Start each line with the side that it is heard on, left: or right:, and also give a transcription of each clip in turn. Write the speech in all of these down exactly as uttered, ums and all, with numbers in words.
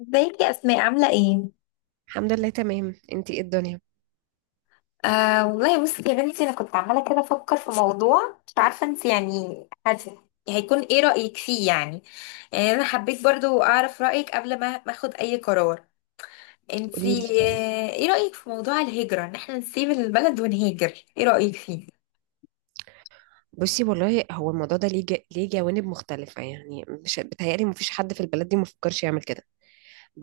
left: ازيك يا اسماء، عامله ايه؟
right: الحمد لله، تمام. انتي ايه الدنيا؟
left: آه والله بصي يا بنتي، انا كنت عماله كده افكر في موضوع، مش عارفه انت يعني. هت- هيكون ايه رايك فيه يعني؟ يعني انا حبيت برضو اعرف رايك قبل ما ما اخد اي قرار. انت آه
right: قوليلي.
left: ايه رايك في موضوع الهجره، ان احنا نسيب البلد ونهاجر؟ ايه رايك فيه؟
right: بصي والله هو الموضوع ده ليه جا... ليه جوانب مختلفة. يعني مش بتهيألي مفيش حد في البلد دي مفكرش يعمل كده،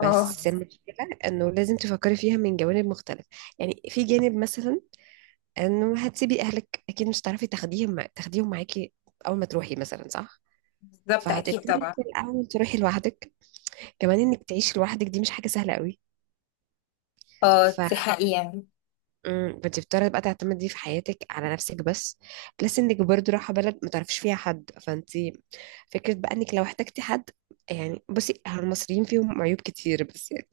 left: اه،
right: المشكلة انه لازم تفكري فيها من جوانب مختلفة. يعني في جانب مثلا انه هتسيبي اهلك، اكيد مش هتعرفي تاخديهم مع... تاخديهم معاكي اول ما تروحي مثلا، صح؟
left: بالظبط، اكيد
right: فهتضطري
left: طبعا.
right: في الاول تروحي لوحدك، كمان انك تعيشي لوحدك دي مش حاجة سهلة قوي.
left: اه، دي حقيقه.
right: امم بتضطري بقى تعتمدي في حياتك على نفسك بس. بلس انك برضو رايحه بلد ما تعرفيش فيها حد، فانت فكره بقى انك لو احتجتي حد. يعني بصي، هو المصريين فيهم عيوب كتير، بس يعني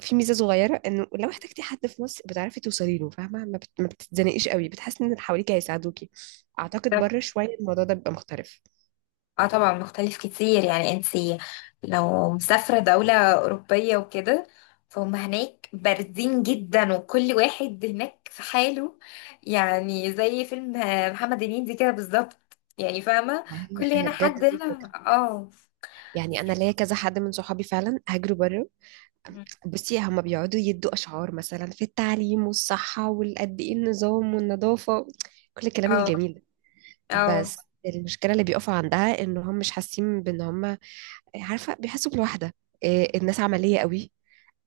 right: في ميزه صغيره، انه لو احتجتي حد في مصر بتعرفي توصلي له، فاهمه؟ ما, بت... ما بتتزنقيش قوي، بتحسي ان اللي حواليك هيساعدوكي. اعتقد بره شويه الموضوع ده بيبقى مختلف.
left: اه، طبعا مختلف كتير. يعني انت لو مسافرة دولة أوروبية وكده، فهم هناك باردين جدا، وكل واحد هناك في حاله. يعني زي فيلم محمد هنيدي كده بالظبط، يعني فاهمة؟
right: ما
left: كل
right: هي هي
left: هنا حد
right: بجد دي
left: هنا،
right: الفكره.
left: اه،
right: يعني انا ليا كذا حد من صحابي فعلا هاجروا بره. بصي هما بيقعدوا يدوا أشعار مثلا في التعليم والصحة والقد إيه، النظام والنظافة، كل الكلام
left: اه،
right: الجميل ده.
left: اه،
right: بس المشكلة اللي بيقفوا عندها إن هم مش حاسين بإن هم، عارفة، بيحسوا بالوحدة. إيه، الناس عملية قوي.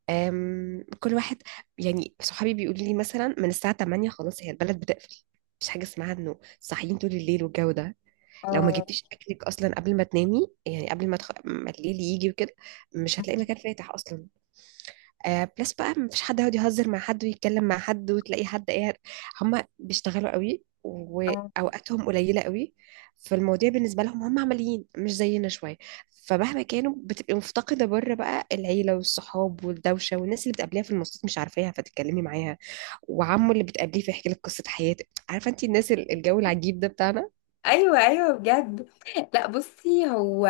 right: أم، كل واحد، يعني صحابي بيقولوا لي مثلا من الساعة تمانية خلاص هي البلد بتقفل. مفيش حاجة اسمها إنه صاحيين طول الليل والجو ده. لو ما
left: اه،
right: جبتيش أكلك أصلا قبل ما تنامي، يعني قبل ما, تخ... ما الليل يجي وكده مش هتلاقي مكان فاتح أصلا. آه، بلس بقى مفيش حد يقعد يهزر مع حد ويتكلم مع حد وتلاقي حد ايه. هم بيشتغلوا قوي
left: اه،
right: واوقاتهم قليله قوي. فالمواضيع بالنسبه لهم هم عمليين، مش زينا شويه. فمهما كانوا بتبقي مفتقده بره بقى العيله والصحاب والدوشه والناس اللي بتقابليها في المواصلات مش عارفاها فتتكلمي معاها، وعمه اللي بتقابليه فيحكي لك قصه حياته، عارفه انت الناس ال- الجو العجيب ده بتاعنا.
left: ايوه، ايوه بجد. لا بصي، هو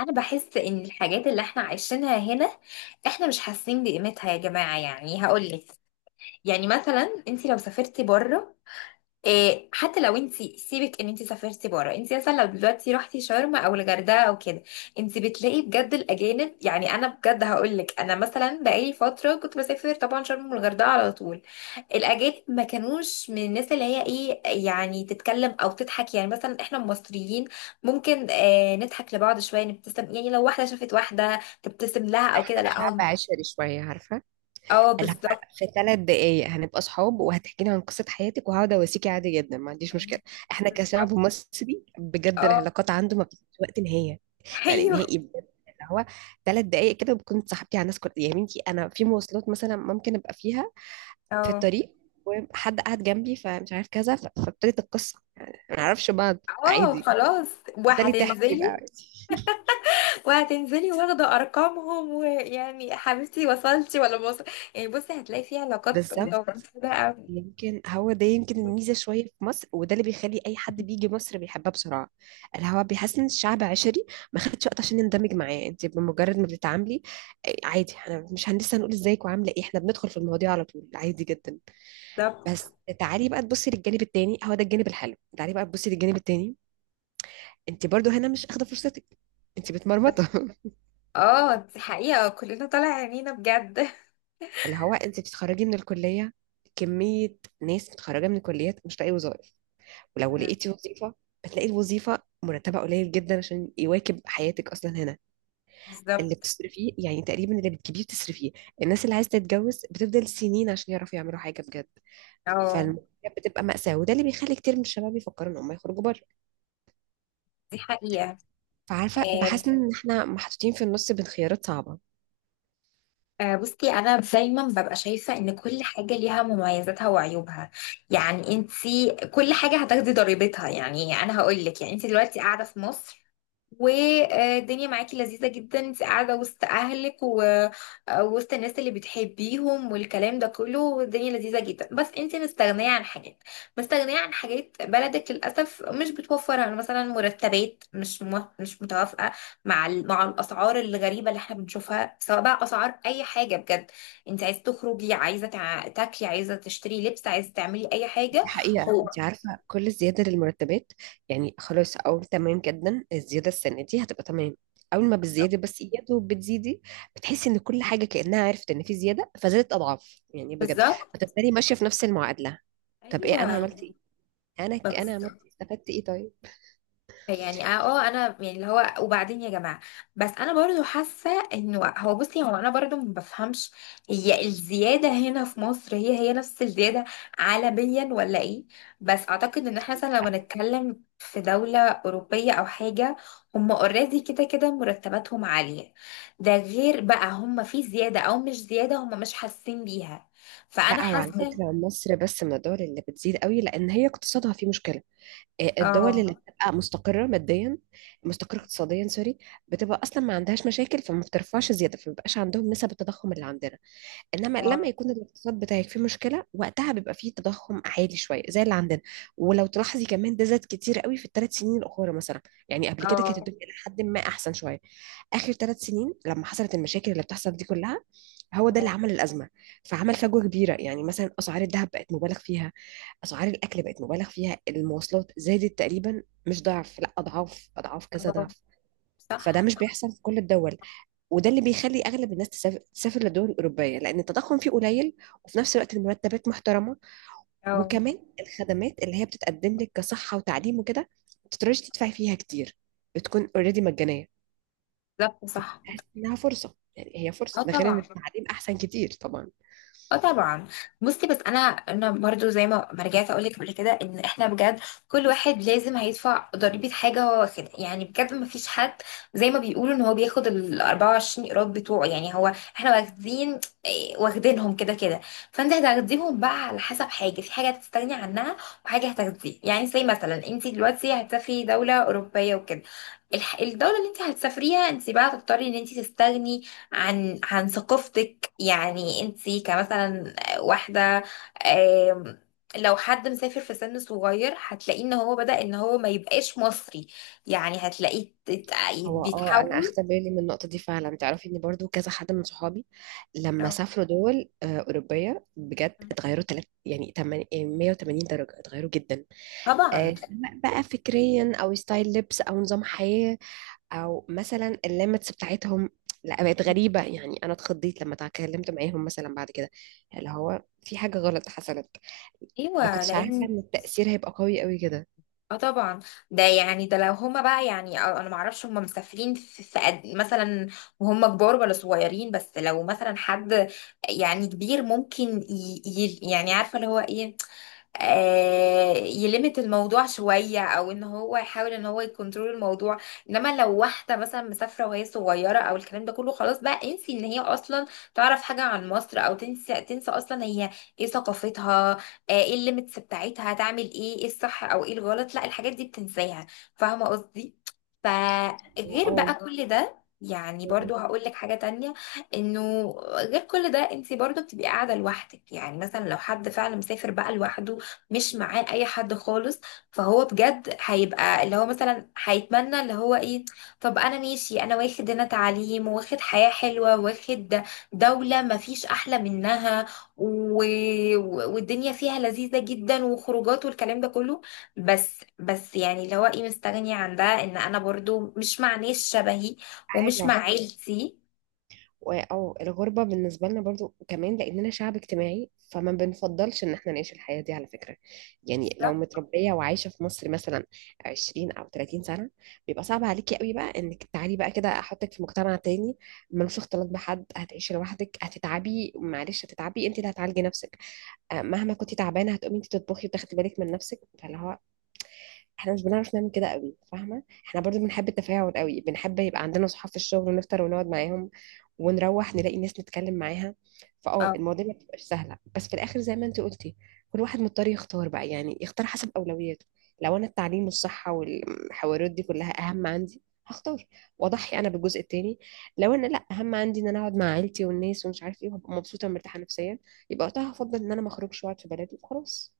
left: انا بحس ان الحاجات اللي احنا عايشينها هنا، احنا مش حاسين بقيمتها يا جماعه. يعني هقولك، يعني مثلا انت لو سافرتي بره. إيه، حتى لو انت سيبك ان انت سافرتي بره، انت مثلا لو دلوقتي رحتي شرم او الغردقه او كده، انت بتلاقي بجد الاجانب. يعني انا بجد هقول لك، انا مثلا بقالي فتره كنت بسافر طبعا شرم والغردقه على طول. الاجانب ما كانوش من الناس اللي هي ايه، يعني تتكلم او تضحك. يعني مثلا احنا المصريين ممكن آه نضحك لبعض شويه، نبتسم، يعني لو واحده شافت واحده تبتسم لها او كده.
right: احنا
left: لا
right: شعب
left: هم.
right: عشري شويه، عارفه،
left: اه،
right: اللي هو
left: بالظبط.
right: في ثلاث دقايق هنبقى صحاب وهتحكي لي عن قصة حياتك وهقعد اواسيكي عادي جدا، ما عنديش مشكلة. احنا كشعب
left: بالظبط،
right: مصري بجد
left: اه.
right: العلاقات عنده ما بتبقاش وقت نهاية. يعني
left: ايوه.
right: نهائي بجد اللي هو ثلاث دقايق كده بكون صاحبتي على الناس. كل يا بنتي انا في مواصلات مثلا ممكن ابقى فيها في
left: اه،
right: الطريق وحد قاعد جنبي فمش عارف كذا، ف- فابتدت القصة، يعني ما نعرفش بعض
left: اه،
right: عادي.
left: خلاص.
right: بالتالي تحكي بقى
left: وهتنزلي.
right: عادي.
left: وهتنزلي واخدة ارقامهم، ويعني يا حبيبتي، وصلتي ولا ما وصل. يعني بصي، هتلاقي في علاقات
right: بالظبط.
left: متوازنة بقى.
right: يمكن هو ده يمكن الميزة شوية في مصر، وده اللي بيخلي أي حد بيجي مصر بيحبها بسرعة. الهوا بيحس إن الشعب عشري، ما خدتش وقت عشان نندمج معاه. أنت بمجرد ما بتتعاملي، آه، عادي، احنا مش هنلسه هنقول ازيك وعاملة ايه، احنا بندخل في المواضيع على طول عادي جدا.
left: بالظبط.
right: بس تعالي بقى تبصي للجانب التاني، هو ده الجانب الحلو. تعالي بقى تبصي للجانب التاني، أنت برضو هنا مش أخدة فرصتك. أنت متمرمطة.
left: اه، دي حقيقة، كلنا طالع عينينا بجد.
right: اللي هو أنت بتتخرجي من الكلية، كمية ناس متخرجة من الكليات مش لاقي وظائف. ولو
left: مم.
right: لقيتي وظيفة، بتلاقي الوظيفة مرتبها قليل جدا عشان يواكب حياتك أصلا هنا. اللي
left: بالظبط.
right: بتصرفيه يعني تقريبا اللي بتجيبيه بتصرفيه. الناس اللي عايزة تتجوز بتفضل سنين عشان يعرفوا يعملوا حاجة بجد.
left: اه،
right: فالموضوع بتبقى مأساة، وده اللي بيخلي كتير من الشباب يفكروا إن هم يخرجوا بره.
left: دي حقيقة.
right: فعارفة
left: آه
right: بحس إن إحنا محطوطين في النص بين خيارات صعبة.
left: آه، بصي، انا دايما ببقى شايفة ان كل حاجة ليها مميزاتها وعيوبها. يعني انتي كل حاجة هتاخدي ضريبتها. يعني انا هقول لك، يعني انتي دلوقتي قاعدة في مصر والدنيا معاكي لذيذة جدا، انت قاعدة وسط اهلك و- ووسط الناس اللي بتحبيهم والكلام ده كله. الدنيا لذيذة جدا، بس انت مستغنية عن حاجات. مستغنية عن حاجات بلدك للأسف مش بتوفرها، مثلا مرتبات مش مو- مش متوافقة مع ال- مع الأسعار الغريبة اللي احنا بنشوفها، سواء بقى أسعار أي حاجة بجد. انت عايزة تخرجي، عايزة تع- تاكلي، عايزة تشتري لبس، عايزة تعملي أي حاجة.
right: الحقيقة
left: مش هو حوار.
right: انت عارفة كل زيادة للمرتبات، يعني خلاص او تمام جدا الزيادة السنة دي هتبقى تمام، اول ما بالزيادة بس يا دوب بتزيدي بتحسي ان كل حاجة كأنها عرفت ان في زيادة فزادت اضعاف، يعني بجد
left: بالظبط.
right: بتبتدي ماشية في نفس المعادلة. طب
left: ايوه.
right: ايه انا عملت ايه، انا ك-
left: بس
right: انا عملت إيه؟ استفدت ايه طيب؟
left: يعني اه آه، انا يعني اللي هو، وبعدين يا جماعه. بس انا برضو حاسه انه هو، بصي هو انا برضو ما بفهمش. هي الزياده هنا في مصر هي هي نفس الزياده عالميا ولا ايه؟ بس اعتقد ان احنا مثلا لو هنتكلم في دوله اوروبيه او حاجه، هم اوريدي كده كده مرتباتهم عاليه. ده غير بقى هم في زياده او مش زياده هم مش حاسين بيها. فانا
right: لا، هو على
left: حاسه.
right: فكرة مصر بس من الدول اللي بتزيد قوي لان هي اقتصادها فيه مشكلة. آه، الدول اللي
left: اه،
right: بتبقى مستقرة ماديا، مستقرة اقتصاديا، سوري، بتبقى أصلا ما عندهاش مشاكل فما بترفعش زيادة، فما بيبقاش عندهم نسب التضخم اللي عندنا. إنما
left: اه،
right: لما يكون الاقتصاد بتاعك فيه مشكلة وقتها بيبقى فيه تضخم عالي شوية زي اللي عندنا. ولو تلاحظي كمان ده زاد كتير قوي في الثلاث سنين الأخرى مثلا. يعني قبل كده كانت
left: اه،
right: الدنيا لحد ما أحسن شوية. آخر ثلاث سنين لما حصلت المشاكل اللي بتحصل دي كلها، هو ده
left: آه،
right: اللي عمل الأزمة. فعمل فجوة كبيرة. يعني مثلا أسعار الذهب بقت مبالغ فيها، اسعار الاكل بقت مبالغ فيها، المواصلات زادت تقريبا مش ضعف، لا اضعاف اضعاف كذا
left: آه،
right: ضعف. فده
left: صح.
right: مش بيحصل في كل الدول، وده اللي بيخلي اغلب الناس تسافر, تسافر للدول الاوروبيه لان التضخم فيه قليل، وفي نفس الوقت المرتبات محترمه.
left: اه،
right: وكمان الخدمات اللي هي بتتقدم لك كصحه وتعليم وكده ما تقدريش تدفعي فيها كتير، بتكون اوريدي مجانيه،
left: بالظبط، صح.
right: تحس انها فرصه، يعني هي فرصه.
left: اه،
right: ده غير ان
left: طبعا.
right: التعليم احسن كتير طبعا.
left: اه، طبعا. بصي بس انا انا برضو زي ما ما رجعت اقول لك قبل كده، ان احنا بجد كل واحد لازم هيدفع ضريبه حاجه هو واخدها. يعني بجد ما فيش حد زي ما بيقولوا ان هو بياخد ال أربعة وعشرين قيراط بتوعه. يعني هو احنا واخدين إيه، واخدينهم كده كده. فانت هتاخديهم بقى على حسب، حاجه في حاجه هتستغني عنها وحاجه هتاخديها. يعني زي مثلا انت دلوقتي هتسافري دوله اوروبيه وكده، الح- الدوله اللي انت هتسافريها، انت بقى هتضطري ان انت تستغني عن عن ثقافتك. يعني انتي كمثلا واحدة. آم، لو حد مسافر في سن صغير، هتلاقيه ان هو بدأ ان هو ما يبقاش مصري. يعني هتلاقيه تت-
right: هو اه، انا
left: بيتحول.
right: اخدت بالي من النقطه دي فعلا. تعرفي ان برضو كذا حد من صحابي لما
left: اه.
right: سافروا دول آه، اوروبيه بجد اتغيروا تلات، يعني تمن- آه، مية وتمانين درجه، اتغيروا جدا.
left: طبعا.
right: آه، سواء بقى فكريا او ستايل لبس او نظام حياه، او مثلا الليمتس بتاعتهم لا بقت غريبه. يعني انا اتخضيت لما اتكلمت معاهم مثلا بعد كده، اللي هو في حاجه غلط حصلت. ما
left: ايوه
right: كنتش عارفه
left: لان.
right: ان التاثير هيبقى قوي قوي كده.
left: اه، طبعا. ده يعني ده لو هما بقى يعني، اه انا ما اعرفش هما مسافرين في, في قد إيه مثلا، وهم كبار ولا صغيرين. بس لو مثلا حد يعني كبير، ممكن ي... ي... يعني عارفه اللي هو ايه، آه، يلمت الموضوع شوية، او ان هو يحاول ان هو يكنترول الموضوع. انما لو واحدة مثلا مسافرة وهي صغيرة او الكلام ده كله، خلاص بقى انسي ان هي اصلا تعرف حاجة عن مصر، او تنسى، تنسى اصلا هي ايه ثقافتها، آه، ايه الليميتس بتاعتها، هتعمل ايه، ايه الصح او ايه الغلط. لا، الحاجات دي بتنساها. فاهمة قصدي؟ فغير
right: اه.
left: بقى كل ده، يعني
right: آه.
left: برضو هقول لك حاجة تانية. انه غير كل ده، انت برضو بتبقي قاعدة لوحدك. يعني مثلا لو حد فعلا مسافر بقى لوحده مش معاه اي حد خالص، فهو بجد هيبقى اللي هو مثلا هيتمنى اللي هو ايه. طب انا ماشي، انا واخد هنا تعليم، واخد حياة حلوة، واخد دولة ما فيش احلى منها، و... و- والدنيا فيها لذيذة جدا، وخروجات والكلام ده كله. بس بس يعني اللي هو ايه، مستغني عن ده، ان انا برضو مش مع ناس شبهي
right: عادي.
left: ومش مع عيلتي.
right: و- او الغربة بالنسبة لنا برضو كمان لأننا شعب اجتماعي فما بنفضلش إن احنا نعيش الحياة دي على فكرة. يعني لو
left: بالظبط.
right: متربية وعايشة في مصر مثلا عشرين أو تلاتين سنة بيبقى صعب عليكي قوي بقى إنك تعالي بقى كده أحطك في مجتمع تاني ملوش اختلاط بحد، هتعيشي لوحدك، هتتعبي، معلش هتتعبي، أنت اللي هتعالجي نفسك. آه، مهما كنتي تعبانة هتقومي أنت تطبخي وتاخدي بالك من نفسك، فاللي هو احنا مش بنعرف نعمل كده قوي، فاهمه؟ احنا برضو بنحب التفاعل قوي، بنحب يبقى عندنا صحاب في الشغل ونفطر ونقعد معاهم ونروح نلاقي ناس نتكلم معاها. فاه المواضيع ما بتبقاش سهله، بس في الاخر زي ما انت قلتي كل واحد مضطر يختار بقى، يعني يختار حسب اولوياته. لو انا التعليم والصحه والحوارات دي كلها اهم عندي هختار، واضحي انا بالجزء التاني. لو انا لا، اهم عندي ان انا اقعد مع عيلتي والناس ومش عارف ايه وابقى مبسوطه ومرتاحه نفسيا، يبقى وقتها هفضل ان انا ما اخرجش واقعد في بلدي وخلاص.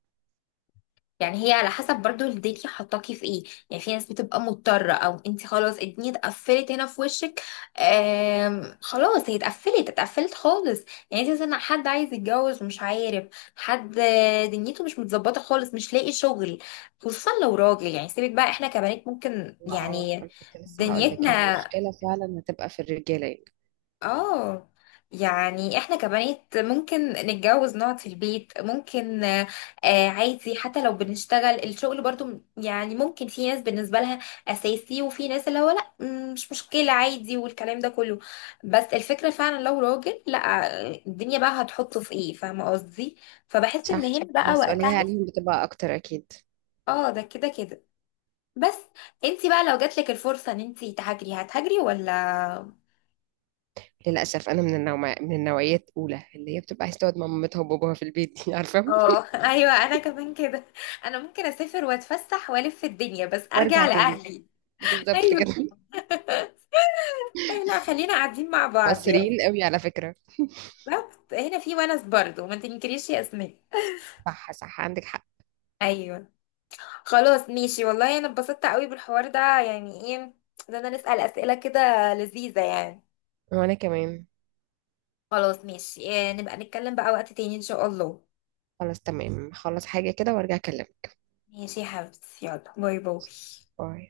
left: يعني هي على حسب برضو الدنيا حطاكي في ايه. يعني في ناس بتبقى مضطرة، او انت خلاص الدنيا اتقفلت هنا في وشك. آم خلاص هي اتقفلت، اتقفلت خالص. يعني انت مثلا حد عايز يتجوز ومش عارف، حد آه، دنيته مش متظبطة خالص، مش لاقي شغل، خصوصا لو راجل. يعني سيبك بقى، احنا كبنات ممكن
right: هو اه،
left: يعني
right: انا كنت لسه هقول لك يعني
left: دنيتنا.
right: المشكله فعلا هتبقى في الرجاله يعني.
left: اه، يعني احنا كبنات ممكن نتجوز نقعد في البيت ممكن آه، آه، عادي. حتى لو بنشتغل الشغل برضو م- يعني ممكن في ناس بالنسبة لها أساسي، وفي ناس اللي هو لا، م- مش مشكلة عادي والكلام ده كله. بس الفكرة فعلا لو راجل، لا، آه، الدنيا بقى هتحطه في ايه، فاهمة قصدي؟ فبحس ان
right: صح،
left: هنا بقى
right: المسؤوليه
left: وقتها.
right: عليهم بتبقى اكتر اكيد.
left: اه، ده كده كده. بس. انتي بقى لو جاتلك الفرصة ان انتي تهاجري، هتهاجري ولا؟
right: للاسف انا من النوع، من النوعيه الاولى اللي هي بتبقى عايزه تقعد مع مامتها وباباها في البيت دي. عارفه،
left: اه، ايوه، انا كمان كده. انا ممكن اسافر واتفسح والف في الدنيا، بس ارجع
right: وارجع تاني،
left: لاهلي.
right: بالظبط
left: ايوه.
right: كده.
left: لا، خلينا قاعدين مع بعض يعني.
right: مصريين قوي على فكره.
left: بالظبط، هنا في ونس برضه، ما تنكريش يا اسماء.
right: صح صح، عندك حق.
left: ايوه. خلاص ماشي، والله انا اتبسطت قوي بالحوار ده. يعني ايه، ده انا نسأل اسئله كده لذيذه يعني.
right: وانا كمان.
left: خلاص ماشي، إيه، نبقى نتكلم بقى وقت تاني ان شاء الله.
right: خلاص تمام، خلص حاجه كده وارجع اكلمك.
left: ماشي يا حبيبتي، يلا باي باي.
right: باي.